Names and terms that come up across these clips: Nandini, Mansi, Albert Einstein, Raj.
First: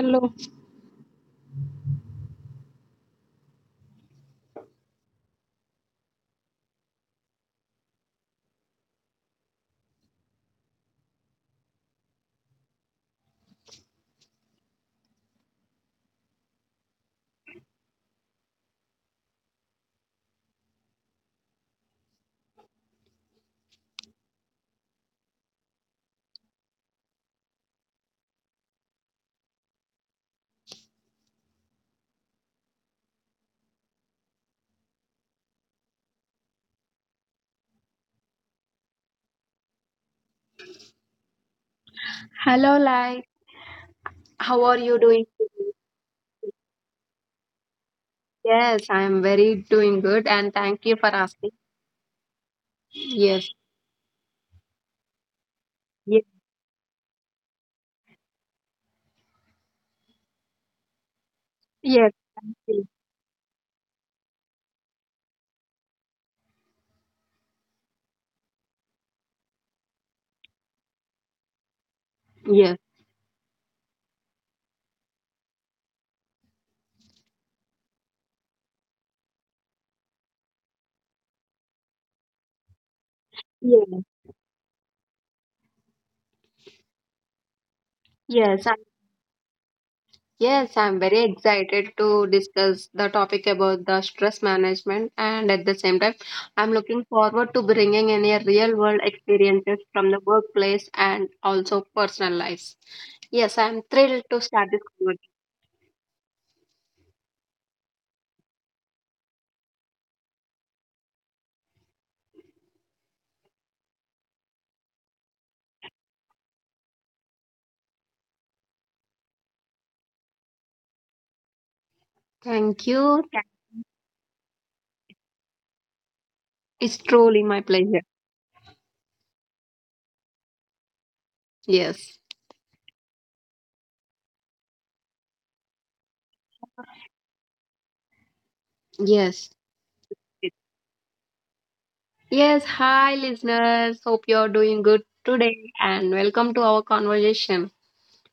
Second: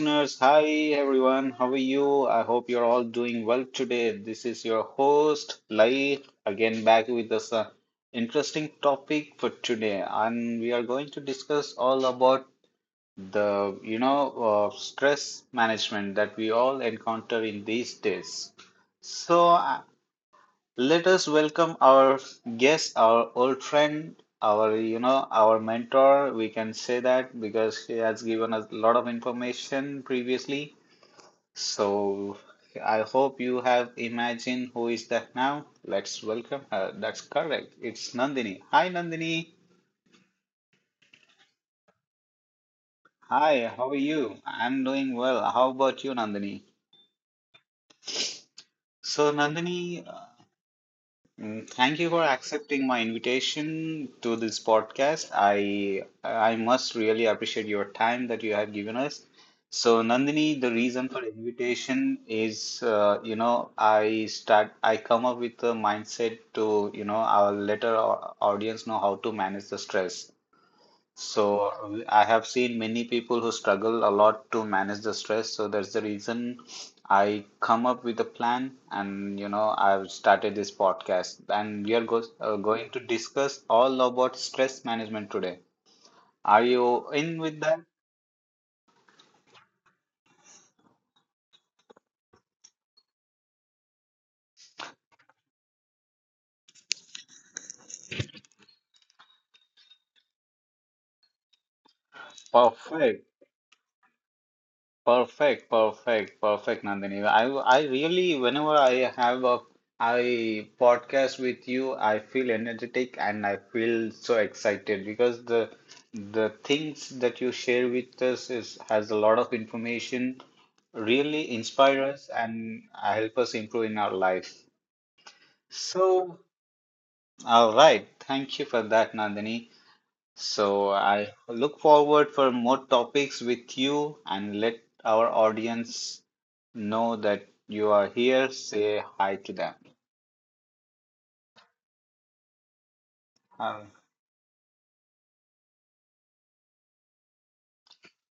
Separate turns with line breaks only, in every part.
Hello.
listeners. Hi, everyone. How are you? I hope you're all doing well today. This is your host, Lai, again back with this interesting topic for today. And we are going to discuss all about stress management that we all encounter in these days. So, uh, let us welcome our guest, our old friend, our our mentor. We can say that because he has given us a lot of information previously. So I hope you have imagined who is that now. Let's welcome her. That's correct. It's Nandini. Hi, Nandini.
Hello, like,
Hi, how are you?
how are
I'm
you
doing
doing?
well. How about you, Nandini?
Yes, I am
So,
very doing
Nandini,
good, and thank you for asking.
Thank you for accepting my
Yes,
invitation to this podcast. I
yes,
I must really appreciate your time that you have given us. So Nandini, the reason for
yes,
invitation
thank
is
you.
I come up with a mindset to I'll let our audience know how to manage the stress. So I have
Yes,
seen many people who struggle a lot to manage the stress. So that's the reason I come up with a plan, and you know I've started this podcast, and we are go going to discuss
yes,
all about stress management today. Are you in with that?
yes. Yes, I'm very excited to discuss the topic about the stress management, and at the same time, I'm looking forward to bringing in a real-world experiences from the workplace and also personal lives.
Perfect.
Yes, I'm thrilled to start this conversation.
Perfect, perfect, perfect, Nandini. I really, whenever I have a I podcast with you, I feel energetic and I feel so excited because the things that you share with us is has a lot of information, really inspire us and
Thank you.
help
Thank-
us improve in our life. So,
It's truly my
all
pleasure.
right, thank you for that, Nandini. So I look
Yes,
forward for more topics with you and let our audience know that you are here. Say hi
yes.
to them.
Yes, hi
Um,
listeners. Hope you're doing good today and welcome to our conversation.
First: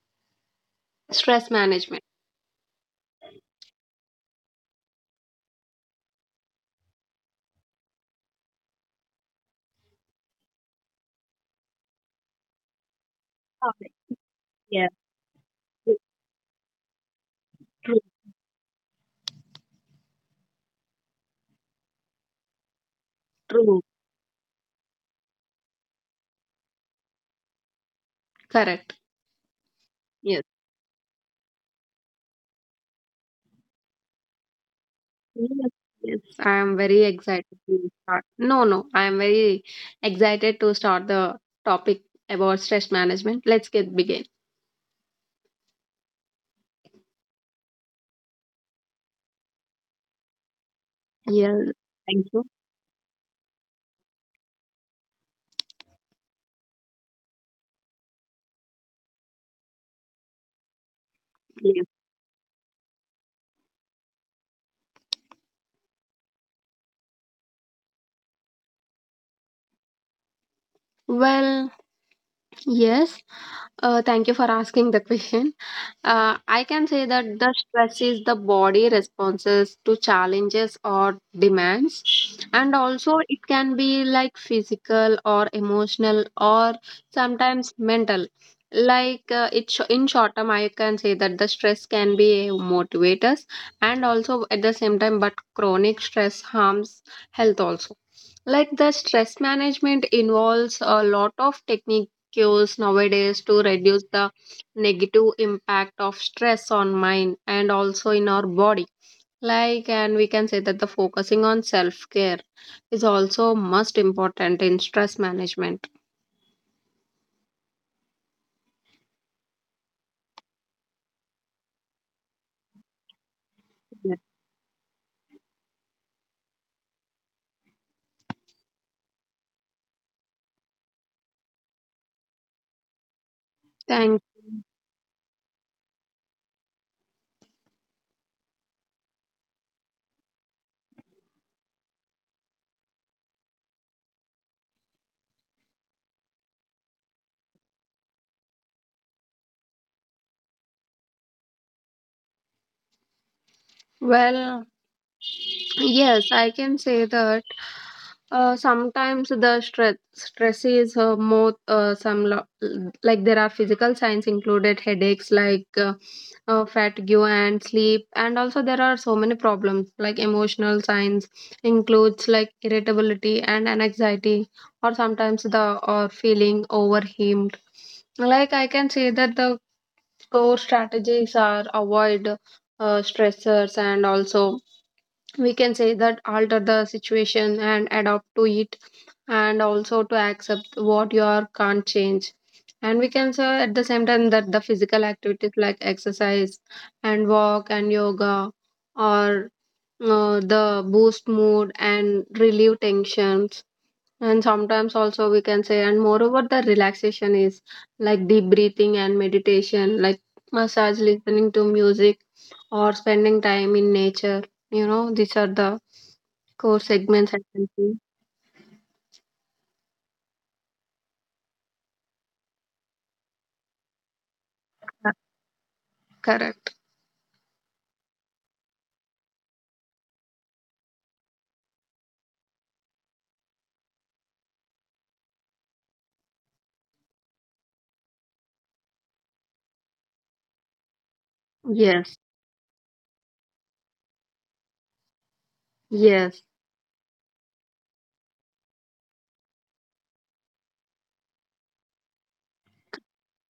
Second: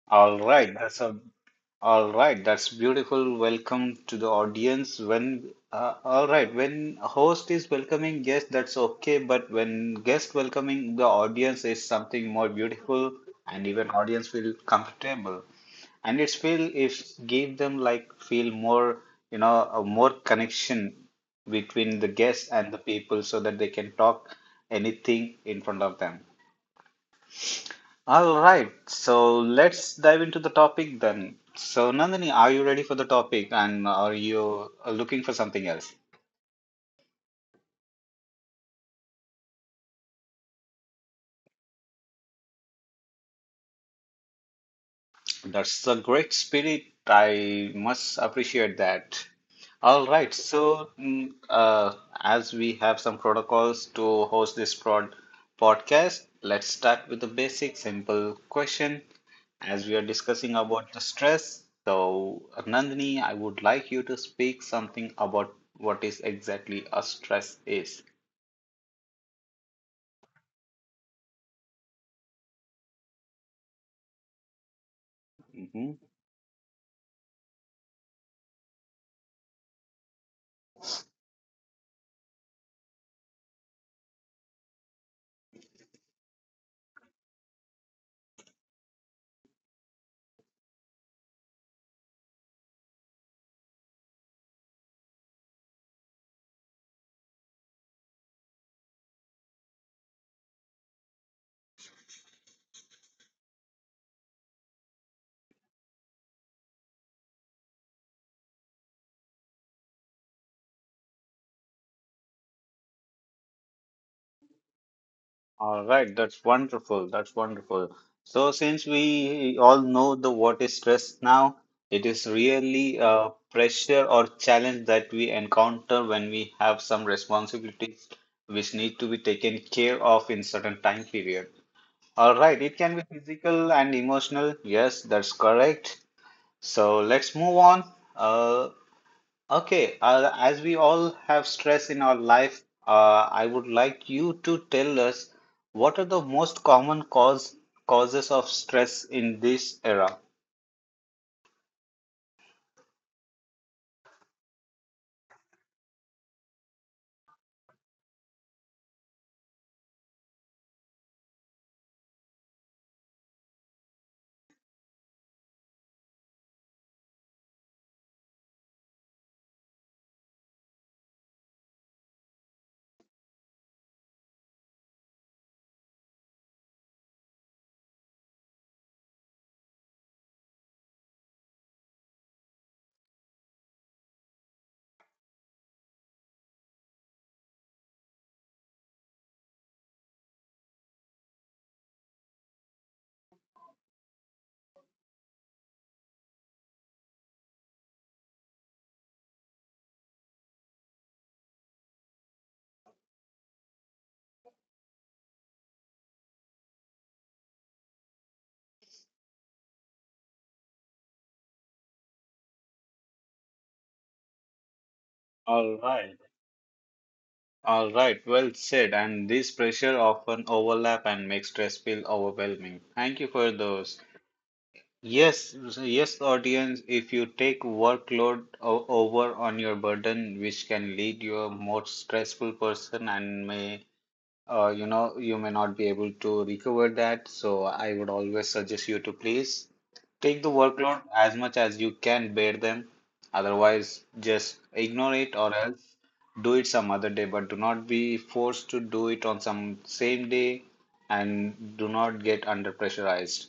all right, that's a
Stress management.
all right. That's beautiful. Welcome to the audience. When all right, when a host is welcoming guest, that's okay. But when guest welcoming the audience is something more beautiful, and
Oh,
even audience feel
yes,
comfortable. And it's feel if give them
true,
like feel more a more connection between the guests and the people so that they
true.
can talk anything in front of them. All right,
Correct.
so let's dive into
Yes.
the topic then. So Nandini, are you ready for the topic and are you looking for something
Yes,
else?
yes. I am very excited to start. No, no, I am very excited to start the topic about stress management. Let's get begin.
That's a great spirit. I must appreciate that. All right.
Yes, thank you.
As we have some protocols to host this prod podcast, let's start with the basic, simple question. As we are discussing about the stress,
Yes.
so Nandini, I would like you to speak something about what is exactly a stress is.
Well, yes. Thank you for asking the question.
Mm-hmm.
I can say that the stress is the body responses to challenges or demands, and also it can be like physical or emotional or sometimes mental. Like it in short term, I can say that the stress can be motivators, and also at the same time, but chronic stress harms health also. Like the stress management involves a lot of techniques nowadays to reduce the negative impact of stress on mind and also in our body, like, and we can say that the focusing on self care is also most important in stress
All
management.
right, that's wonderful. That's wonderful. So, since we all know the what is stress now, it is really a pressure
Yes,
or challenge that we encounter when we have some responsibilities which need to be taken care of in certain time period. All right, it can be physical and
thank
emotional.
you.
Yes, that's correct. So let's move on. Uh, Okay, as we all have stress in our life, I would like you to tell us what are the most common causes of stress in this era.
Well, yes, I can say that sometimes the stress is more like there are physical signs included headaches like fatigue and sleep, and also there are so many problems like emotional signs includes like irritability and anxiety, or sometimes the or feeling overwhelmed. Like I can say that the core strategies are avoid stressors, and also we can say that alter the situation and adapt to it, and also to accept what you are can't change. And we can say at the same time that the physical activities like exercise and walk and yoga, or the boost mood and relieve tensions, and sometimes also we can say, and moreover the relaxation is like deep breathing and meditation, like massage, listening to music, or spending time in nature. You know, these are the
All right.
core segments I can
All
see.
right, well said. And this pressure often overlap and makes stress feel overwhelming. Thank you for those. Yes, yes,
Correct.
audience. If you take workload over on your burden, which can lead you a more stressful person and may you know, you may not be able to recover that. So I would always suggest you to please take the workload as much as you
Yes.
can bear them. Otherwise, just ignore it or else
Yes,
do it some other day. But do not be forced to do it on some same day and do not get under pressurized.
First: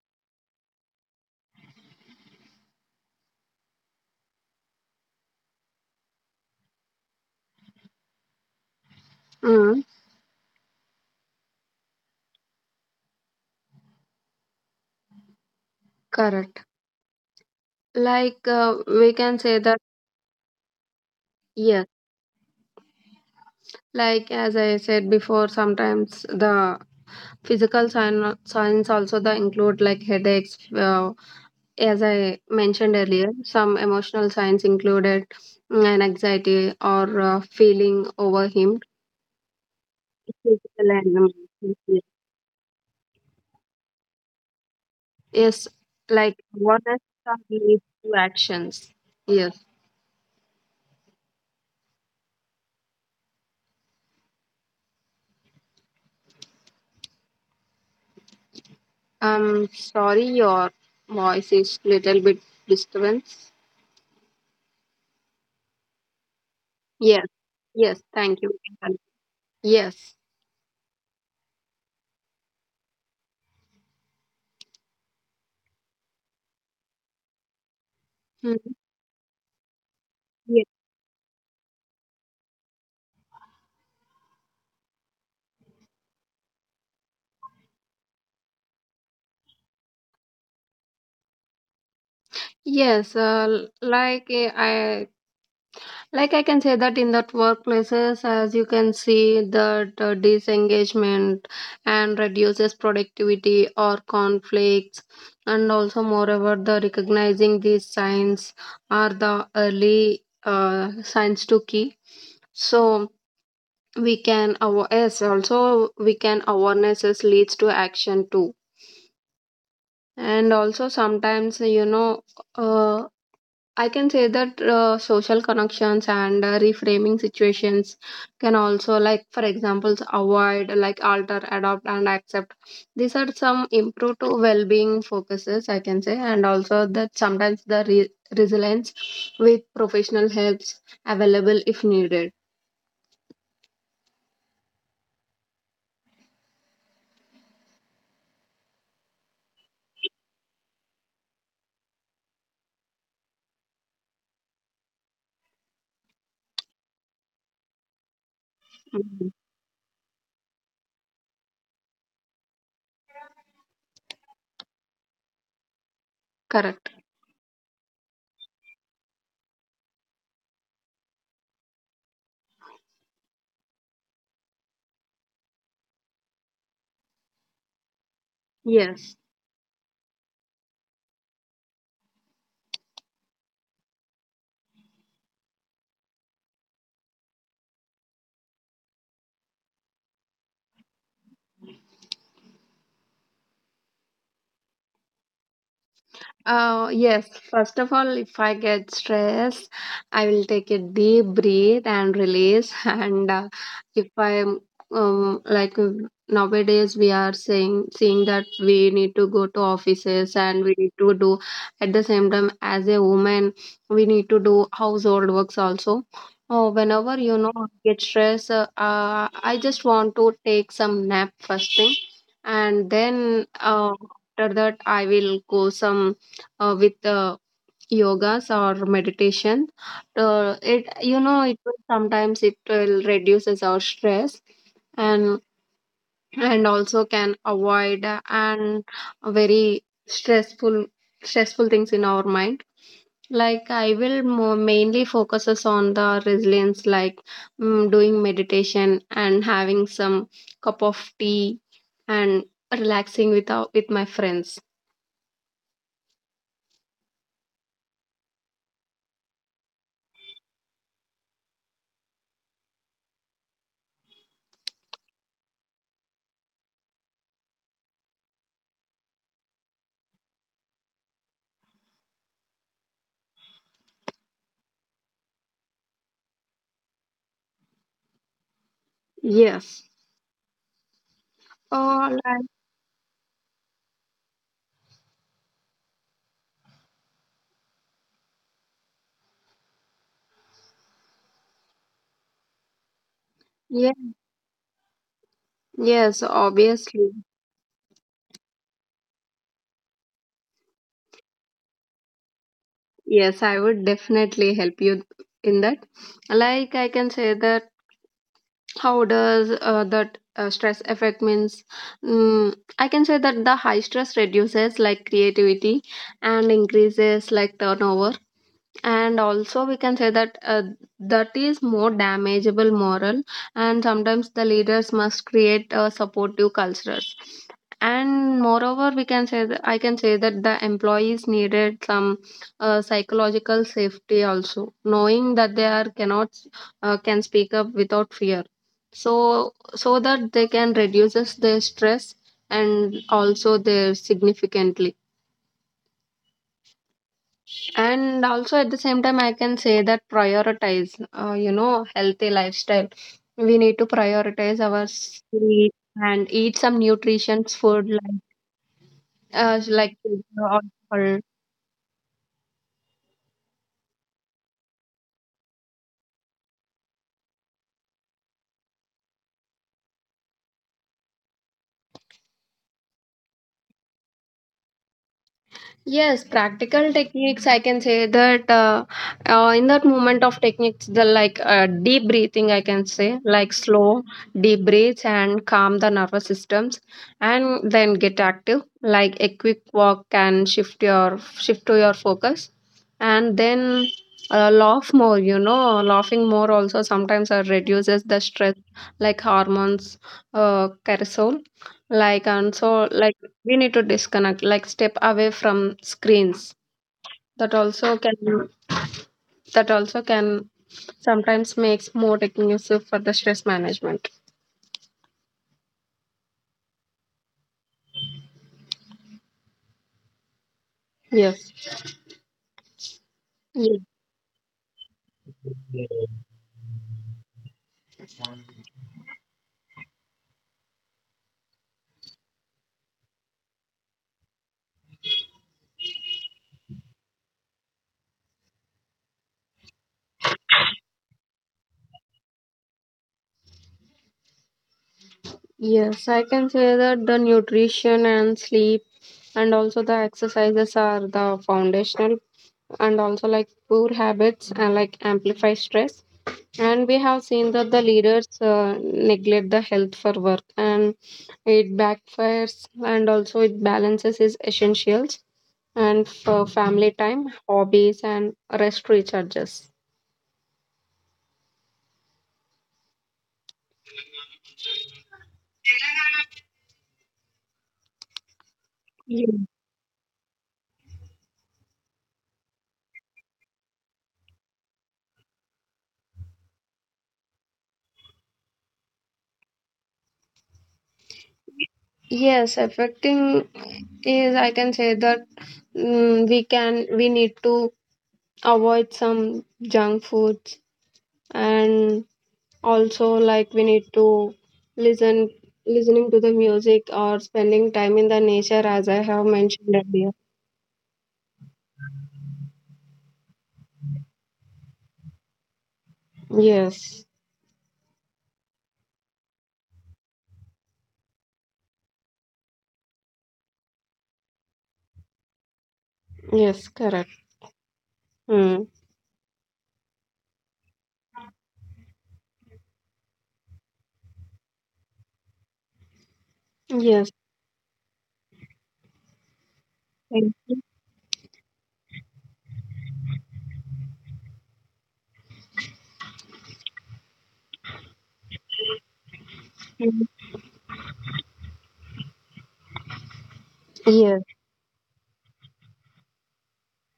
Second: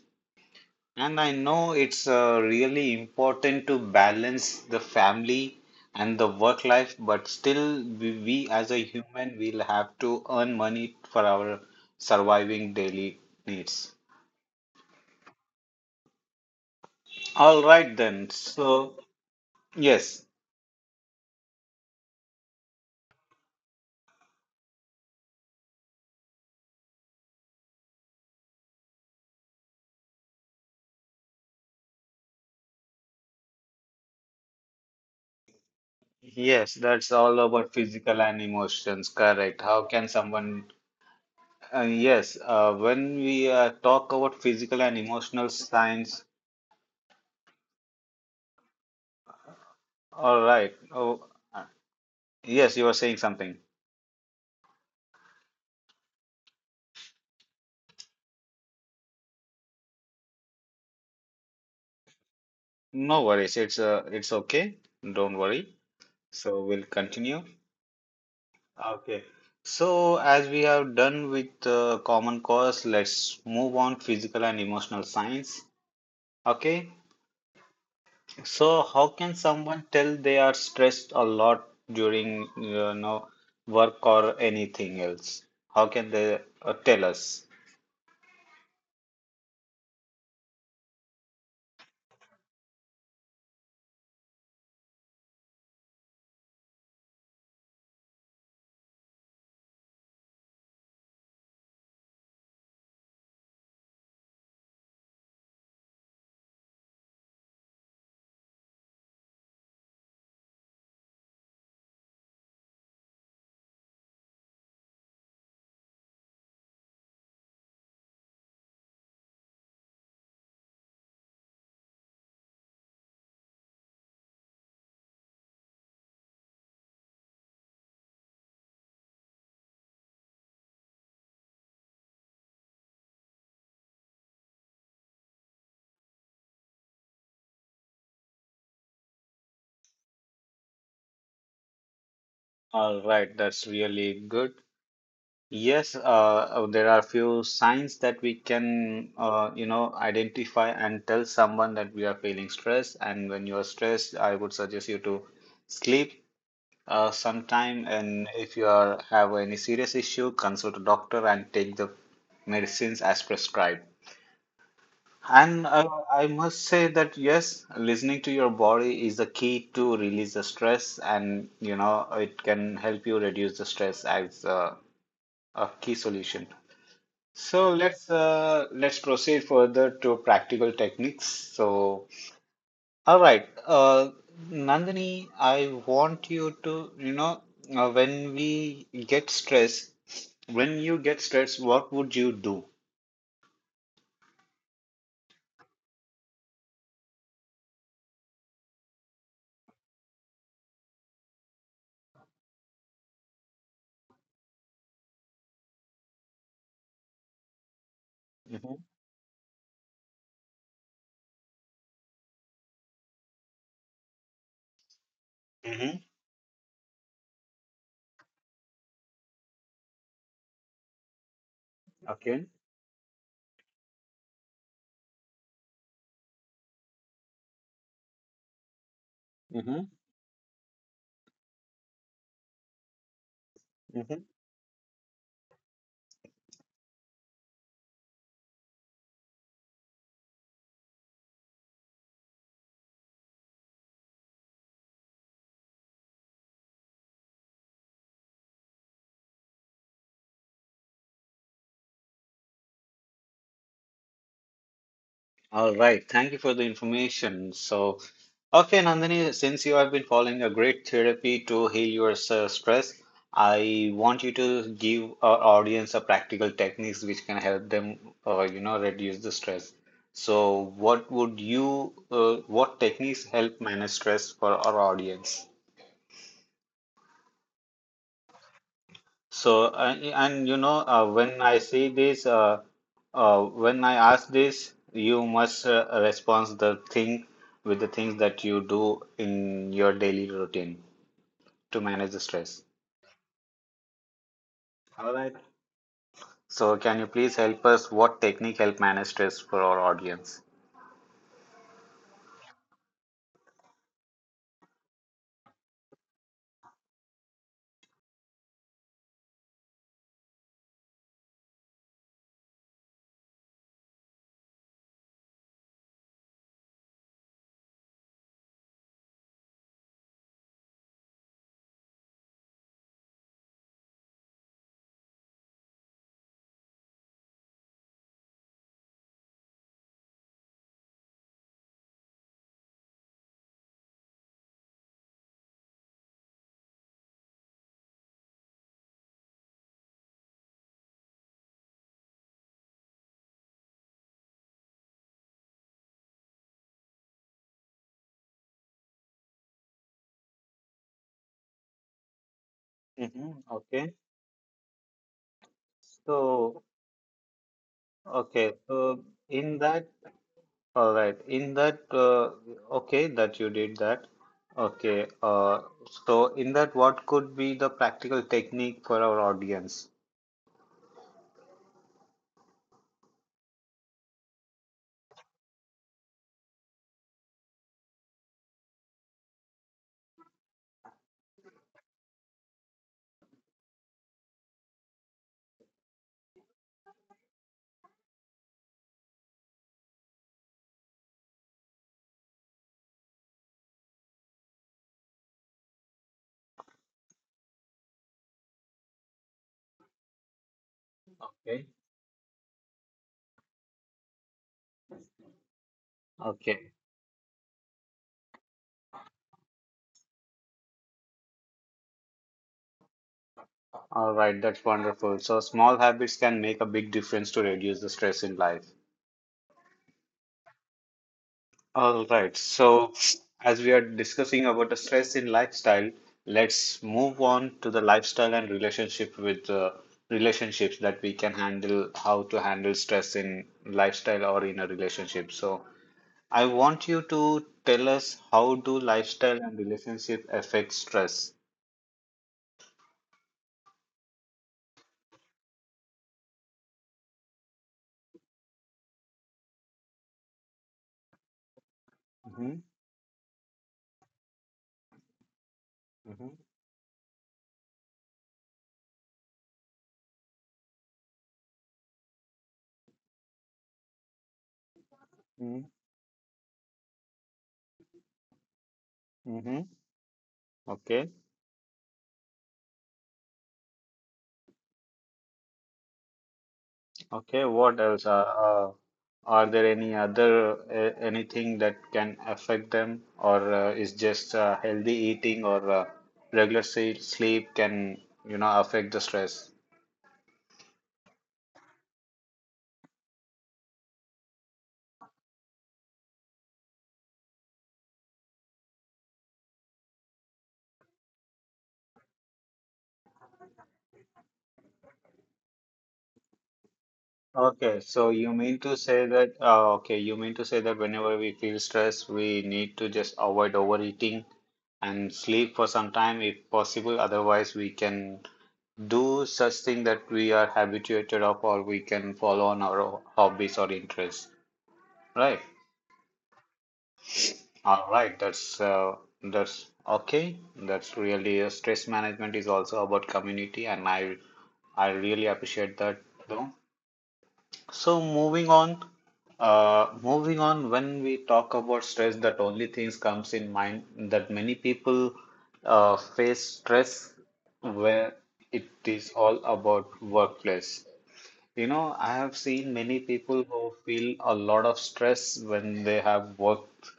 And I know it's really important to balance the family and the work life, but still, we as a human will
mm,
have to earn money for our surviving daily needs.
correct.
All right, then.
Like
So,
we can say that,
yes,
yes, like as I said before, sometimes the physical signs also the include like headaches, as I mentioned earlier, some emotional signs included, mm, an anxiety
yes, that's
or
all about
feeling
physical and
overwhelmed.
emotions. Correct. How can
Physical
someone,
and emotional, yes.
yes, when we talk about physical and emotional
Yes,
signs.
like what are these two actions? Yes,
All right. Oh, uh, yes, you were saying something.
I'm sorry, your voice is little bit
No
disturbance.
worries. It's okay. Don't worry. So we'll
Yes.
continue.
Yes. Thank you. We can con-
Okay.
Yes.
So as we have done with common cause, let's move on physical and emotional science. Okay.
Mhm.
So how can someone tell they are
Yes.
stressed a lot during work or anything else? How can they tell us?
Yes, like I can say that in that workplaces, as you can see, that disengagement and reduces productivity or conflicts, and also moreover, the recognizing these signs are the early signs to key. So yes, also we can awarenesses leads to action too. And also sometimes, you know, uh, I can say that social connections and reframing situations can also, like, for example, avoid, like, alter, adopt, and accept. These are some improved well being focuses, I can say, and also that sometimes resilience with professional helps available if needed.
All right, that's really good. Yes, there are few signs that we can, identify and tell someone that we are feeling stress. And when you are stressed, I would suggest you to sleep sometime. And if you are
Mhm.
have any serious issue, consult a doctor and take the medicines as prescribed. And I must say
Correct.
that yes, listening to your body is the key to release the stress, and you know, it can help you reduce the stress as a key solution. So let's
Yes.
proceed further to practical techniques. So all right, uh, Nandini, I want you to uh, when we get stressed, when you get stressed, what would you do?
Yes, first of all, if I get stressed, I will take a deep breath and release. And if I'm um, like uh, nowadays, we are saying seeing that
Mm-hmm.
we need to go to offices and we need to do at the same time as a woman, we need to do household works also.
Mm-hmm.
Oh, whenever you know I get stressed, I just want to take some nap first thing,
Okay.
and then after that I will go some with yogas or meditation.
Mm-hmm.
It, you know, it will sometimes it will reduces our stress, and also can avoid and very stressful stressful things in our mind. Like, I will more mainly focuses on the resilience, like, mm, doing meditation and having some cup of tea and relaxing with with my friends.
All right, thank you for the information. So, okay, Nandini, since you have been following a great therapy to heal your stress, I want you to give our audience a practical techniques which can help them, reduce the stress. So, what would you, what techniques help manage stress for our audience?
Yes.
And you know, when I see
oh
this,
like,
when I ask this, you must respond the thing with the things that you do in your daily routine to manage the stress. All right.
Yes,
So, can you
obviously.
please help us? What technique help manage stress for our audience?
Yes, I would definitely help you in that. Like I can say that how does that stress affect means, mm, I can say that the high stress reduces like creativity and increases like turnover, and also we can say that that is more damageable moral, and sometimes the leaders must create supportive cultures. And moreover we can say that, the employees needed some psychological safety, also knowing that they are cannot can speak up without fear, so so that they can reduces their stress, and also their significantly. And also at the same time, I can say that prioritize, you know, healthy lifestyle.
Mm-hmm.
We need to
Okay.
prioritize our sleep and eat
So,
some nutritious food,
okay. So, in that.
like alcohol.
All right. Okay, that you did that. Okay. Uh, so in that, what could be the practical technique for our audience?
Yes, practical techniques. I can say that in that moment of techniques, the like deep breathing, I can say, like slow, deep breaths and calm the nervous systems, and then get active. Like a quick walk can shift to your focus, and then laugh more. You know, laughing more also sometimes reduces the stress, like hormones, cortisol
Okay.
like, and so, like, we need to disconnect, like, step away from screens.
Okay.
That also can, that also can sometimes makes more conducive for the stress management.
All right. That's wonderful. So small habits can make a big difference to reduce the stress in life.
Yes.
All right. So as we are
Ye-
discussing about the stress in lifestyle, let's move on to the lifestyle and relationship with relationships that we can handle, how to handle stress in lifestyle or in a relationship. So I want you to tell us how do lifestyle and relationship affect stress.
Yes, I can say that the nutrition and sleep and also the exercises are the foundational,
Mm-hmm,
and also like poor habits and like amplify stress.
mm-hmm,
And we have seen that the leaders neglect the health for work, and it backfires, and also it balances its essentials and for family time, hobbies and rest
mm-hmm.
recharges.
Okay, okay. What else? Uh,
Yeah.
are there any other anything that can affect them, or is just healthy eating or regular sleep can you know affect the stress?
Yes, affecting is, I can say that, mm, we need to avoid some junk foods, and also like we need to listen listening to the music or spending
Okay,
time
so
in the
you mean
nature,
to
as I
say
have
that,
mentioned
okay,
earlier.
you mean to say that whenever we feel stressed, we need to just avoid overeating and sleep for some time if possible.
Yes.
Otherwise, we can do such thing that we are habituated of, or we can follow on our hobbies or interests. Right.
Yes, correct.
All right.
Hmm.
That's okay. That's really stress management is also about community, and I really appreciate that though.
Yes.
So moving on,
Thank
moving
you.
on. When we talk about stress, that only things comes in mind that many people face stress where it is all about
Mm.
workplace. You know, I have seen many people who feel
Yes.
a lot of stress when they have worked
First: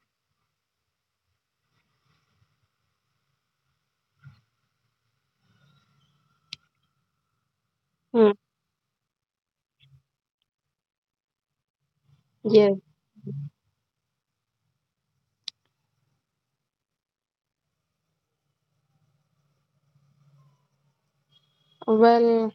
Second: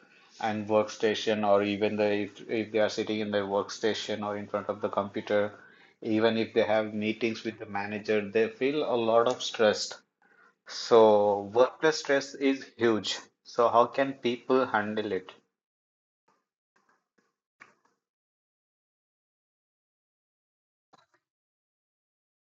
and workstation, or even they if they are sitting in their workstation or in front of the computer, even if they have meetings with the manager,
Hmm.
they feel a lot of stress, so workplace stress is
Yes.
huge. So, how can people handle it?
Well,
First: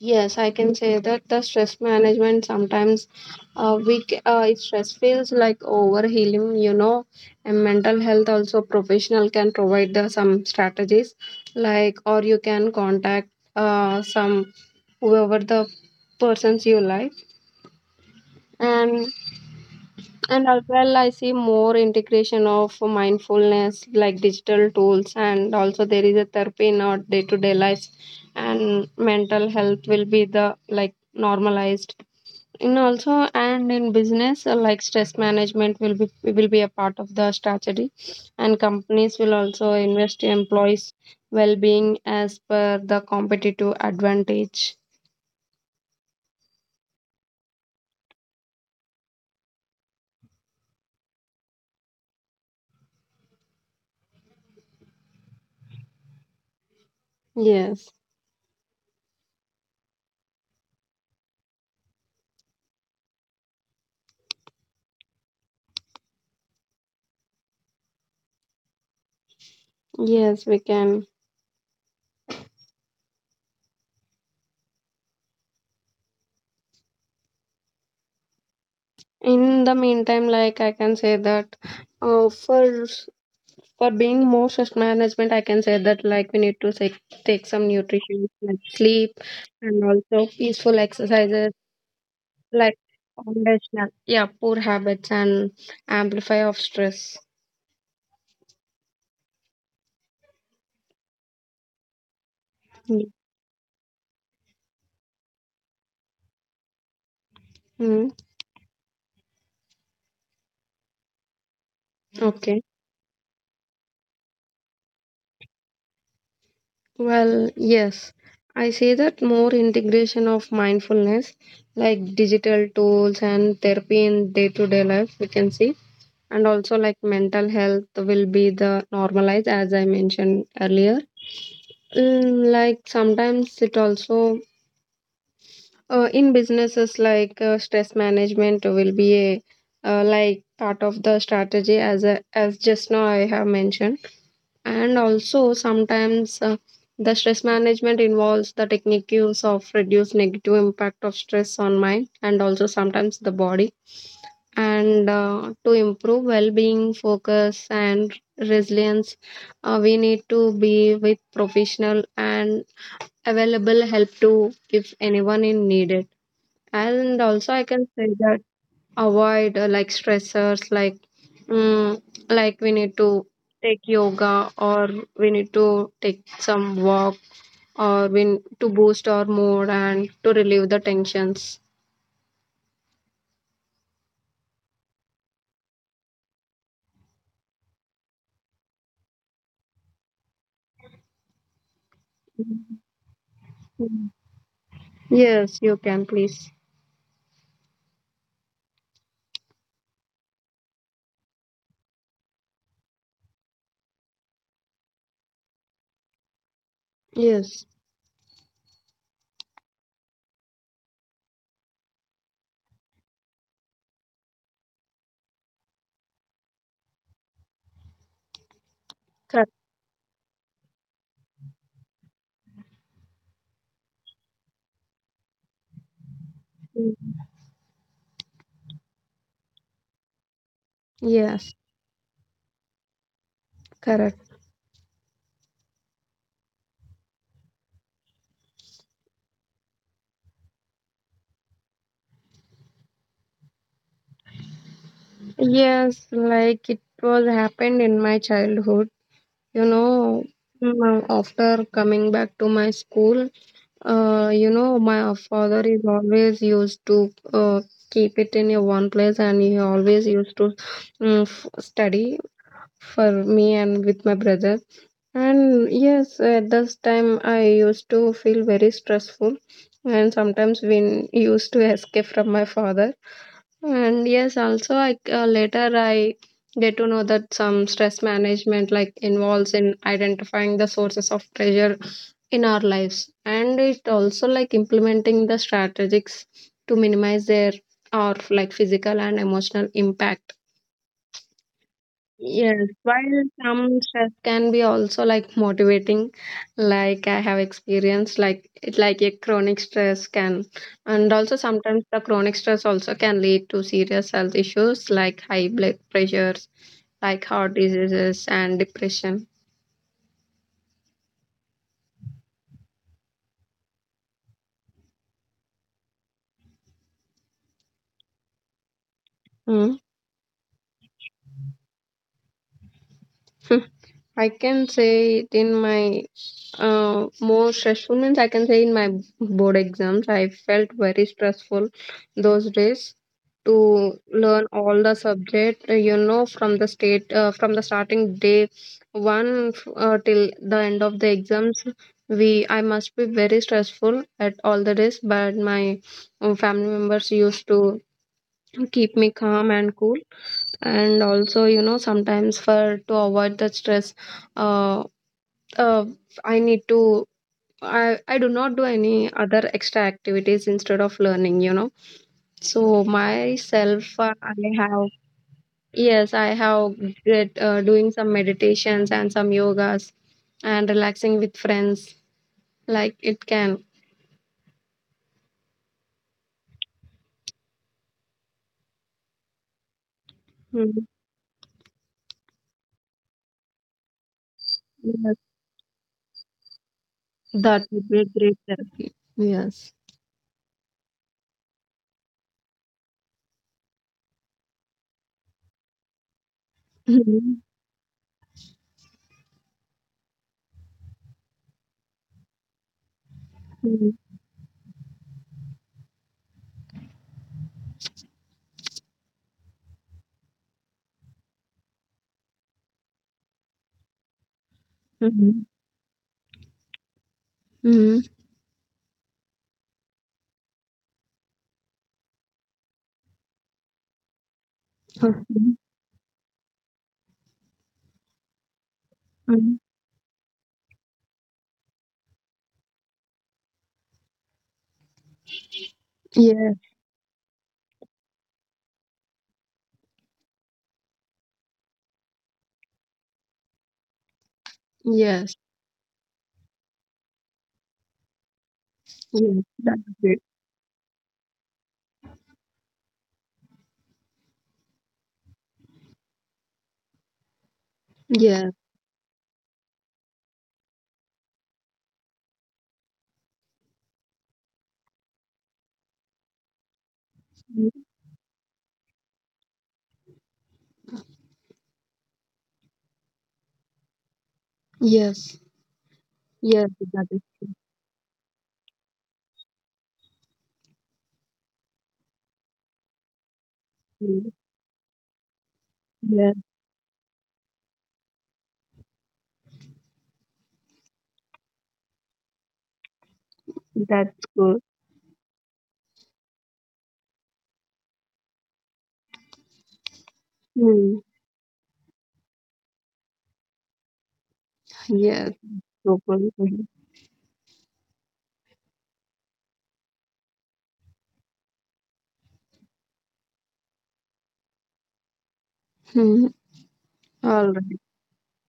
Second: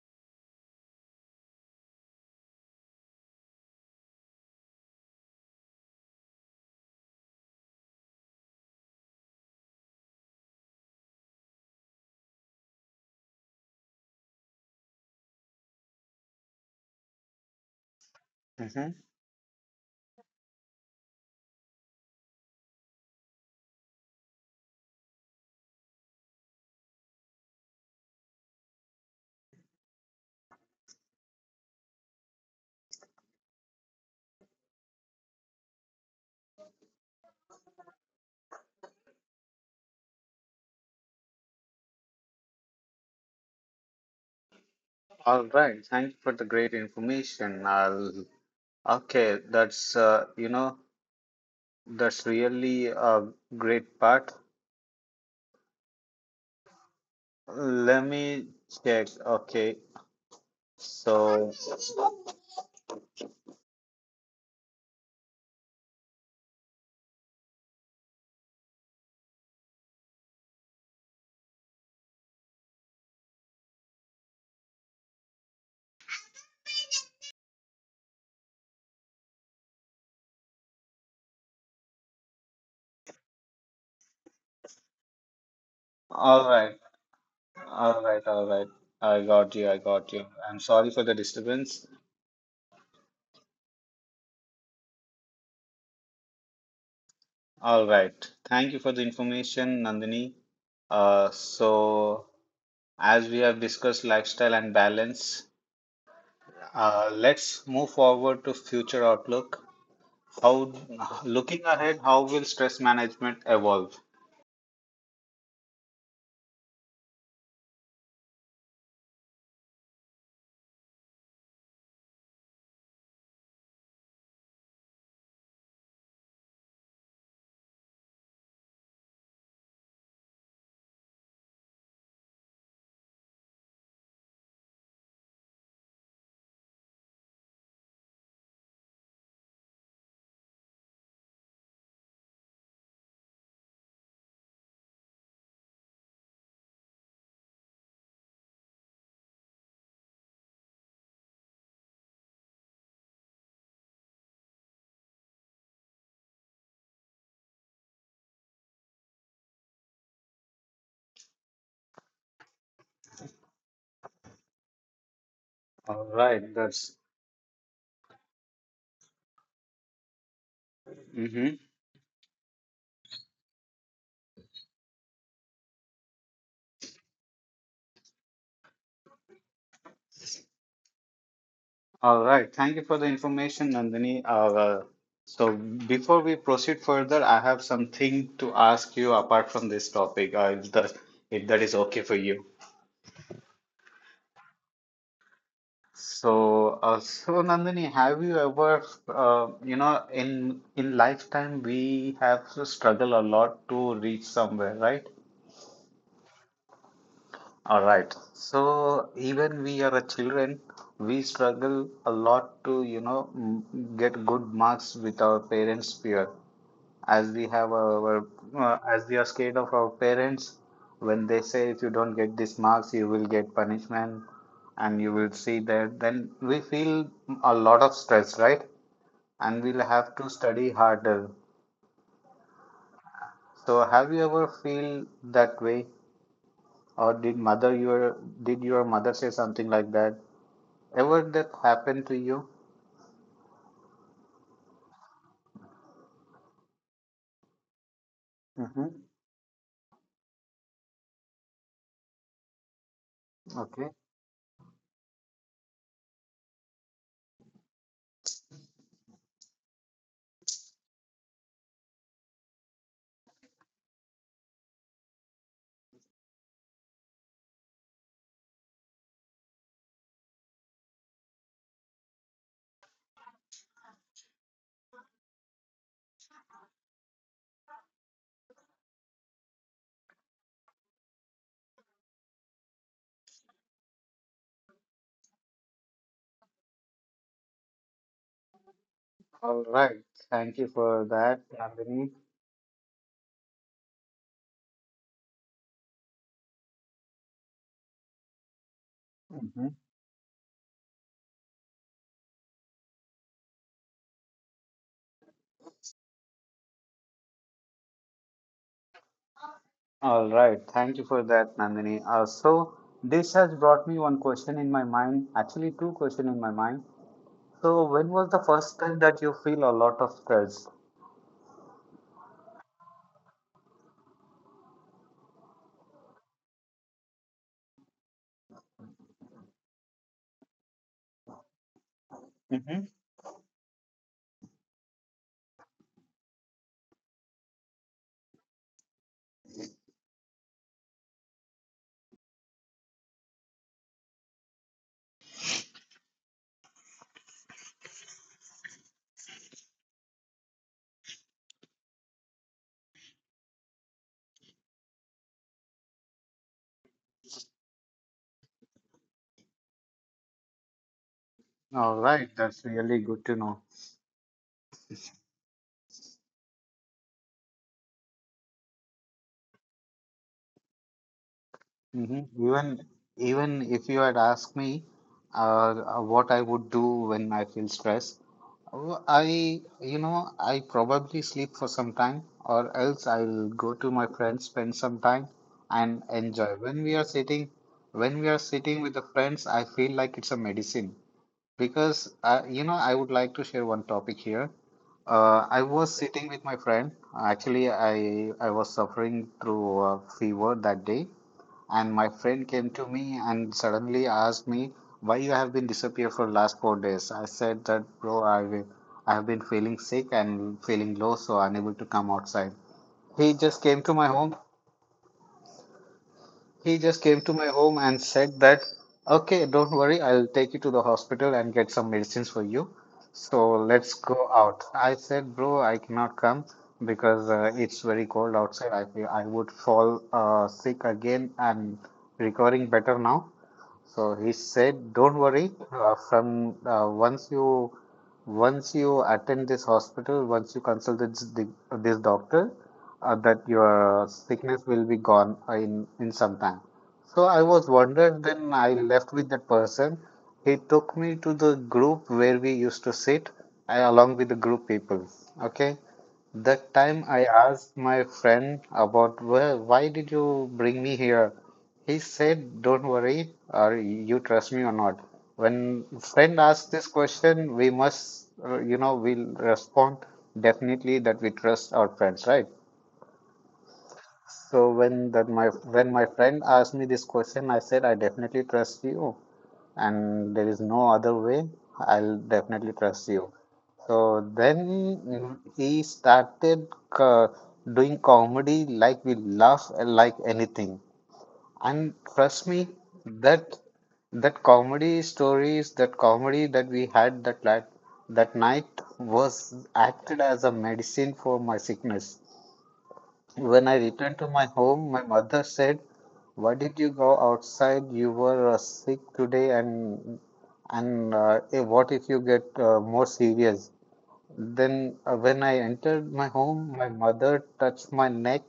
yes, I can say that the stress management sometimes, it stress feels like overhealing, you know, and mental health also professional can provide the some strategies, like, or you can contact some whoever the persons you like.
Mhm.
And and as well, I see more integration of mindfulness, like digital tools, and also there is a therapy in our day-to-day lives, and mental health will be the like normalized. And also, and in business, like stress management will be a part of the strategy, and companies will also invest in employees' well-being as per the competitive advantage.
All right. Thank you for the great information. Okay, that's that's really a great part.
Yes,
Let me check. Okay. So,
yes, we can. In the meantime, like I can say that uh, for for being more stress management, I can say that like we
all
need to
right,
take some
all right,
nutrition,
all
like
right.
sleep,
I got you. I
and
got you.
also
I'm
peaceful
sorry for the
exercises,
disturbance.
like foundational, yeah, poor habits and amplify of stress.
All right. Thank you for the information, Nandini. So as we have discussed lifestyle and balance, let's move
Mm-hmm.
forward to future outlook. How, looking ahead, how will
Okay.
stress management evolve?
Well, yes, I say that more integration of mindfulness, like digital tools and therapy in day to day life, we can see, and also like mental health will be the normalized as I mentioned earlier. Mm, like sometimes it also, in businesses, like, stress management will be a like part of the strategy as a, as just now I have mentioned. And also sometimes the stress management involves the techniques of reduce negative impact of stress on mind, and also sometimes the body, and to improve well-being focus and resilience. We need to be with professional and available help to if anyone in
All
needed.
right, that's
And also I can say that avoid like stressors, like,
mhm.
mm, like we need to take yoga, or we need to take some walk, or to boost our mood and to relieve the tensions.
All right. Thank you for the information, Nandini. So before we proceed further, I have something to ask you apart from this topic, if that is okay for you.
Mm. Yes, you can please.
So Nandini, have you ever, in lifetime we have to struggle a lot to reach somewhere, right?
Yes,
All right. So even we are a children, we struggle a lot to, get good marks with our parents' fear as we have our as we are
correct.
scared of our parents when they say if you don't get these marks you will get punishment and you will see that then we feel a lot of stress, right, and we'll have to study harder.
Yes,
So have you
correct.
ever feel that way, or did your mother say something like that, ever that happened to you?
Yes, like it was happened in my
Mm-hmm.
childhood. You know, mm, after coming back to my school,
Okay,
you know, my father is always used to keep it in a one place, and he always used to, mm, f study for me and with my brother. And yes, at this time I used to feel very stressful, and sometimes used to escape from my father. And yes, also I get to know that some stress management like involves in identifying the sources of pressure in our lives, and it also like implementing the strategies to minimize their or like physical and
all
emotional
right,
impact.
thank you for that, Nandini.
Yes, while some stress can be also like motivating, like I have experienced, like it like a chronic stress can, and also sometimes the chronic stress also can lead to serious health issues like high blood pressures, like heart diseases and depression.
All right, thank you for that, Nandini. So this has brought me one question in my mind, actually two questions in my mind. So when was the first time that you feel a
Mm.
lot of stress?
I can say it in my more stressful means I can say in my board exams I felt very stressful those
Mm-hmm.
days to learn all the subject you know from the state from the starting day till the end of the exams we I must be very stressful at all the days, but my family members used to keep me calm and cool. And also, you know, sometimes for to avoid the stress uh, uh, I need to. I do not do any other extra activities instead of learning, you know.
All right, that's
So
really good to know.
myself, I have doing some meditations and some yogas and relaxing with friends.
Hmm. Even
Like it
even
can,
if you had asked me what I would do when I feel stressed, I, I
mm,
probably sleep for some time, or else I'll go to my friends, spend some
yes,
time, and enjoy.
that would be a
When we
great
are sitting
therapy.
with the friends, I
Yes.
feel like it's a medicine because, I would like to share one topic here. I was sitting with my friend.
Mhm,
Actually, I was suffering through a fever that day, and my friend came to me and
mhm,
suddenly asked me why you have been disappeared for last 4 days. I said that, bro, I have been feeling sick and feeling low, so unable to come outside. He just came to my home
mhm,
he just came to my home and
mhm.
said that, okay, don't worry, I'll take you to the hospital and get some medicines for you. So let's go out. I
Okay.
said, bro, I cannot come because it's very cold outside. I feel I would
Mhm.
fall sick again. I'm recovering better now. So he said, "Don't worry.
Yes.
From once you attend this hospital, once you consult this doctor, that your sickness will be gone
Yes.
in some time." So I was wondered. Then I left with
Yes.
that
That would
person.
be.
He took me to the group where we used to sit, along with the group people. Okay. That time I asked my
Yes.
friend about, well, why did you bring me here? He said, "Don't worry, or you trust me or not." When friend asks this question, we must, we'll respond definitely that we trust our friends, right? So
Yes.
when my friend
Yes.
asked me this
That,
question, I said I definitely trust you, and there is no other way. I'll definitely trust you. So
mm,
then he
yes,
started co- doing comedy, like we laugh like anything, and trust me, that
that's
that
good.
comedy stories, that we had that night, that night was acted as a
Mm,
medicine for my sickness. When I returned to my home, my
yes,
mother said,
super
why
good.
did you go outside? You were sick today, and what if you get more serious? Then, when I entered my
Mm,
home, my mother
all right.
touched my neck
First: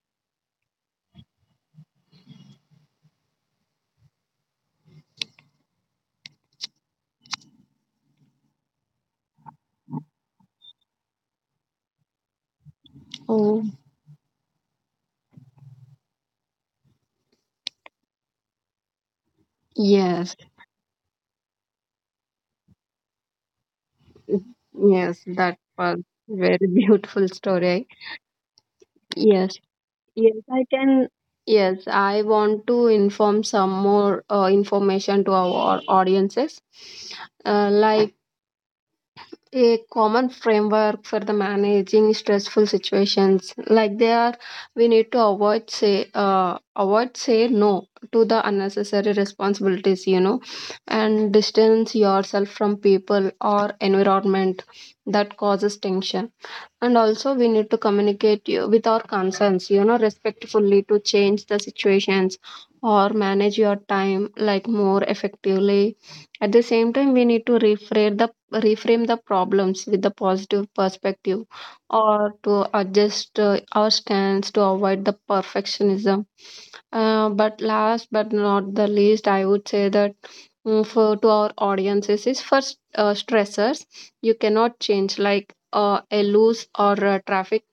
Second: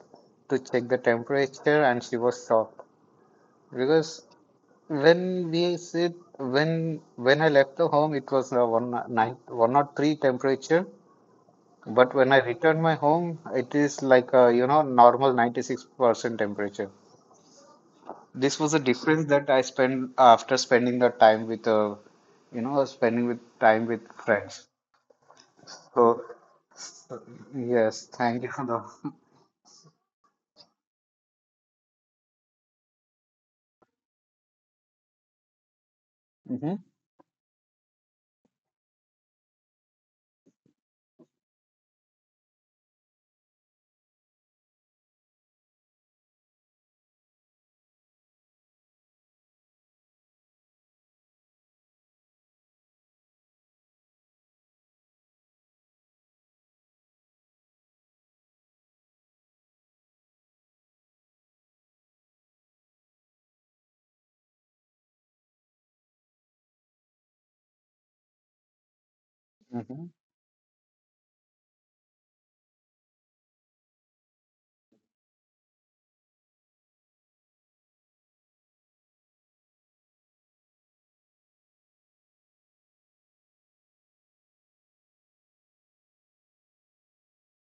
to check the temperature, and she was shocked because when we sit, when I left the home, it was one nine one not three temperature, but when I returned my home,
Oh,
it is like a, you know, normal 96% temperature. This was a difference that I spent
yes.
after spending the time with, spending with time with friends.
Yes, that was
So,
very beautiful story.
yes, thank you for the.
Yes, yes, I can. Yes, I want to inform some more information to our audiences.
Mhm,
Like a common framework for the managing stressful situations, like there we need to avoid, say no to the unnecessary responsibilities, you know, and distance yourself from people or environment that causes tension. And also, we need to communicate you, with our concerns, you know, respectfully to change the situations or manage your time like more effectively. At the same time, we need to reframe the problems with
mhm,
the positive perspective or to adjust our stance to avoid the perfectionism. But last but not the least, I would say that, mm, for to our audiences is first, stressors you cannot change, like a loose or traffic.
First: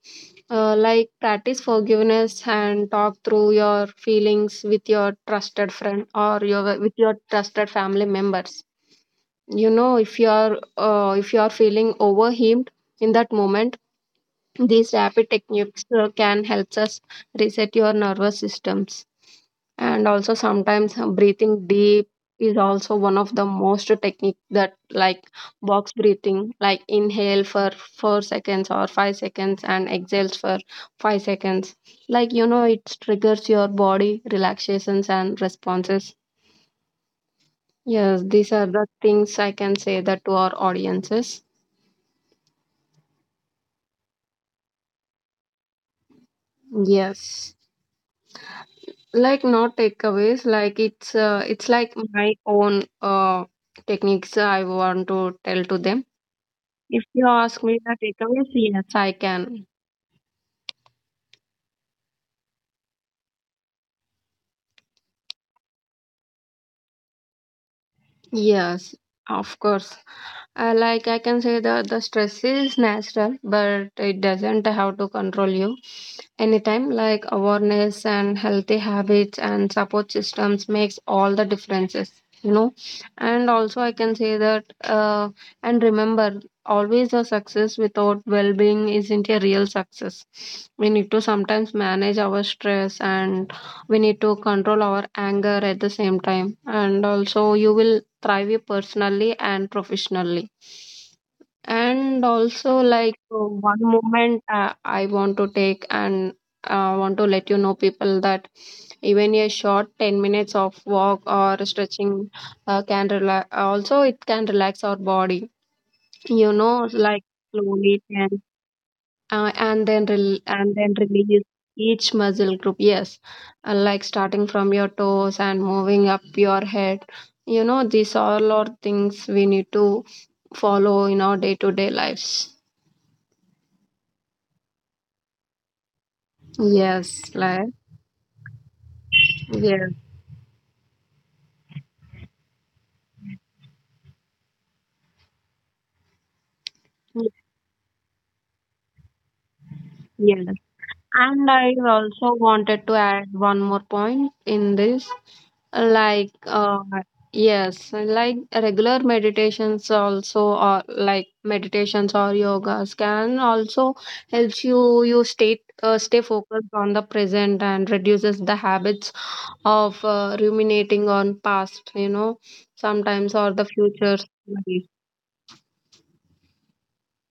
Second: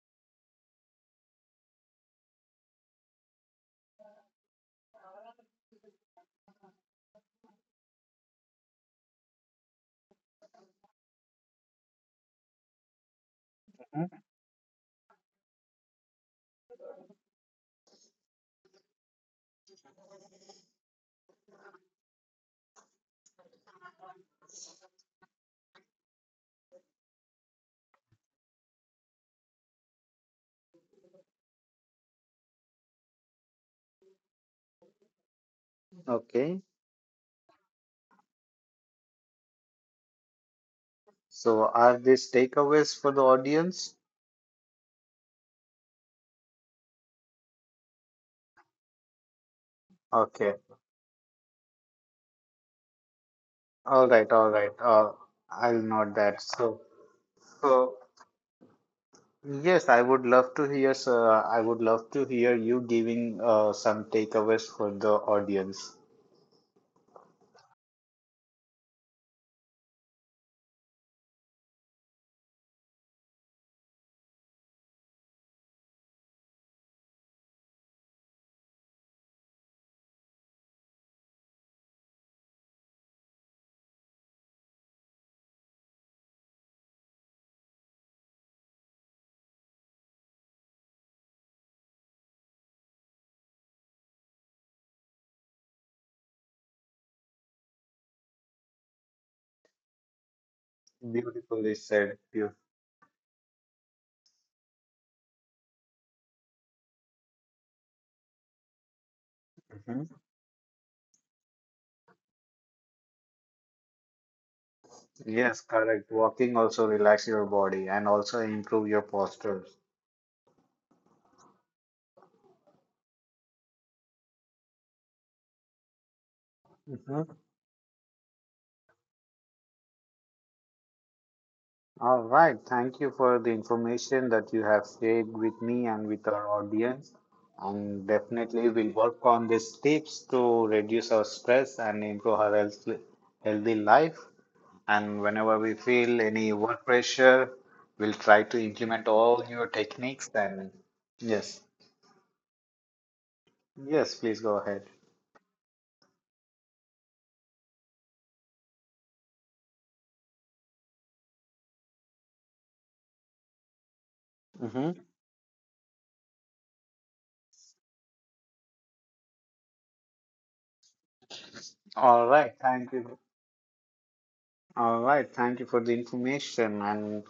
Like practice forgiveness and talk through your feelings with your trusted friend or your with your trusted family members. You know, if you are feeling overwhelmed in that moment,
mhm.
these rapid techniques can help us reset your nervous systems. And also, sometimes breathing deep is also one of the most technique that, like, box breathing, like inhale for 4 seconds or 5 seconds and exhales for 5 seconds, like, you know, it triggers your body relaxations and responses.
Okay.
Yes, these are the things I can say that to our audiences.
So, are these takeaways for the audience?
Yes, like not takeaways,
Okay.
like it's like my own
All right,
techniques
all
I
right.
want to tell to
I'll
them.
note that. So,
If you ask me the
so
takeaways, yes, I can.
yes, I would love to hear, sir. I would love to hear you giving some takeaways for the audience.
Yes, of course. Like I can say that the stress is natural, but it doesn't have to control you. Anytime, like awareness and healthy habits and support systems makes all the differences, you know. And also, I can say that, and remember, always a success without well-being isn't a real success. We need to sometimes manage our stress, and we need to control our anger at the same time, and also you will thrive you personally and professionally.
Beautifully said.
And
Beautiful.
also, like, one moment I want to take and want to let you know, people, that even a short
Mhm.
10 minutes of walk or stretching can relax, also, it can relax our body,
Yes, correct.
you
Walking also
know. Like,
relax your body
slowly
and
ten
also improve your postures.
and then release each muscle group. Yes, like starting from your toes and moving up your head,
Mhm.
you know, these all are things we need to follow in our day to day
All
lives.
right. Thank you for the information that you have shared with me and with our audience.
Yes, like,
And definitely we'll work on these
yes,
tips to reduce our stress and improve our health, healthy life. And whenever we feel any work pressure, we'll try to implement all your techniques.
yes.
And
And
yes,
I also wanted to add one more
yes,
point
please go
in
ahead.
this. Like, yes, like regular meditations also, or like meditations or yogas can also helps
Mm-hmm.
you you stay stay focused on the present and reduces the habits of ruminating on past, you
All
know,
right, thank you.
sometimes or the future.
All right, thank you for the information and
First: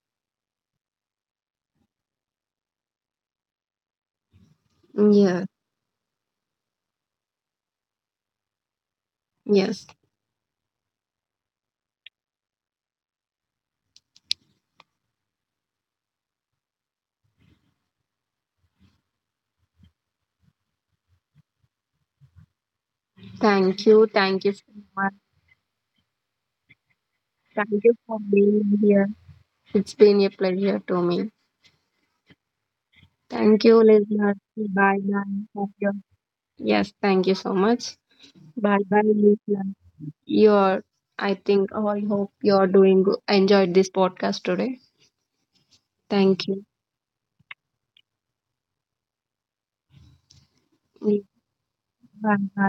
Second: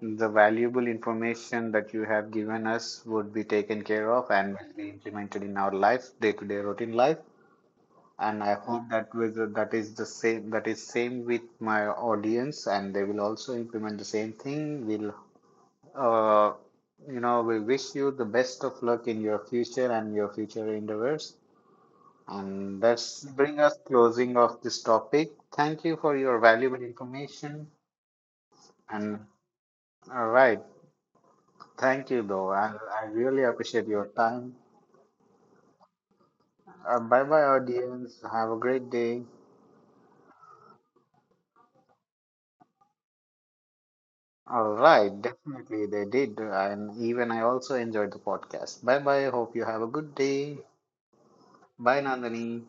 the valuable information that you have given us would be taken care of and will be implemented
Yeah.
in our life, day-to-day routine life. And I hope that with that
Yes.
is the same that is same with my audience, and they will also implement the same thing. We'll Uh, you know, we wish you the best of luck in your future and your future endeavors. And that's bring us
Thank you.
closing
Thank you
of
so
this
much.
topic. Thank you for your valuable
Thank
information.
you for being here.
And
It's been
all
a
right,
pleasure to me.
thank you though. I really
Thank you,
appreciate your
listeners.
time.
Bye bye. Thank you. Yes,
Bye
thank you
bye,
so much.
audience. Have a
Bye
great
bye,
day.
listeners. You're, I think, oh, I hope you're doing good. Enjoyed this podcast
All
today.
right, definitely they did.
Thank you.
And even I also enjoyed the podcast. Bye bye. Hope you have a good day.
Bye
Bye,
bye.
Nandini.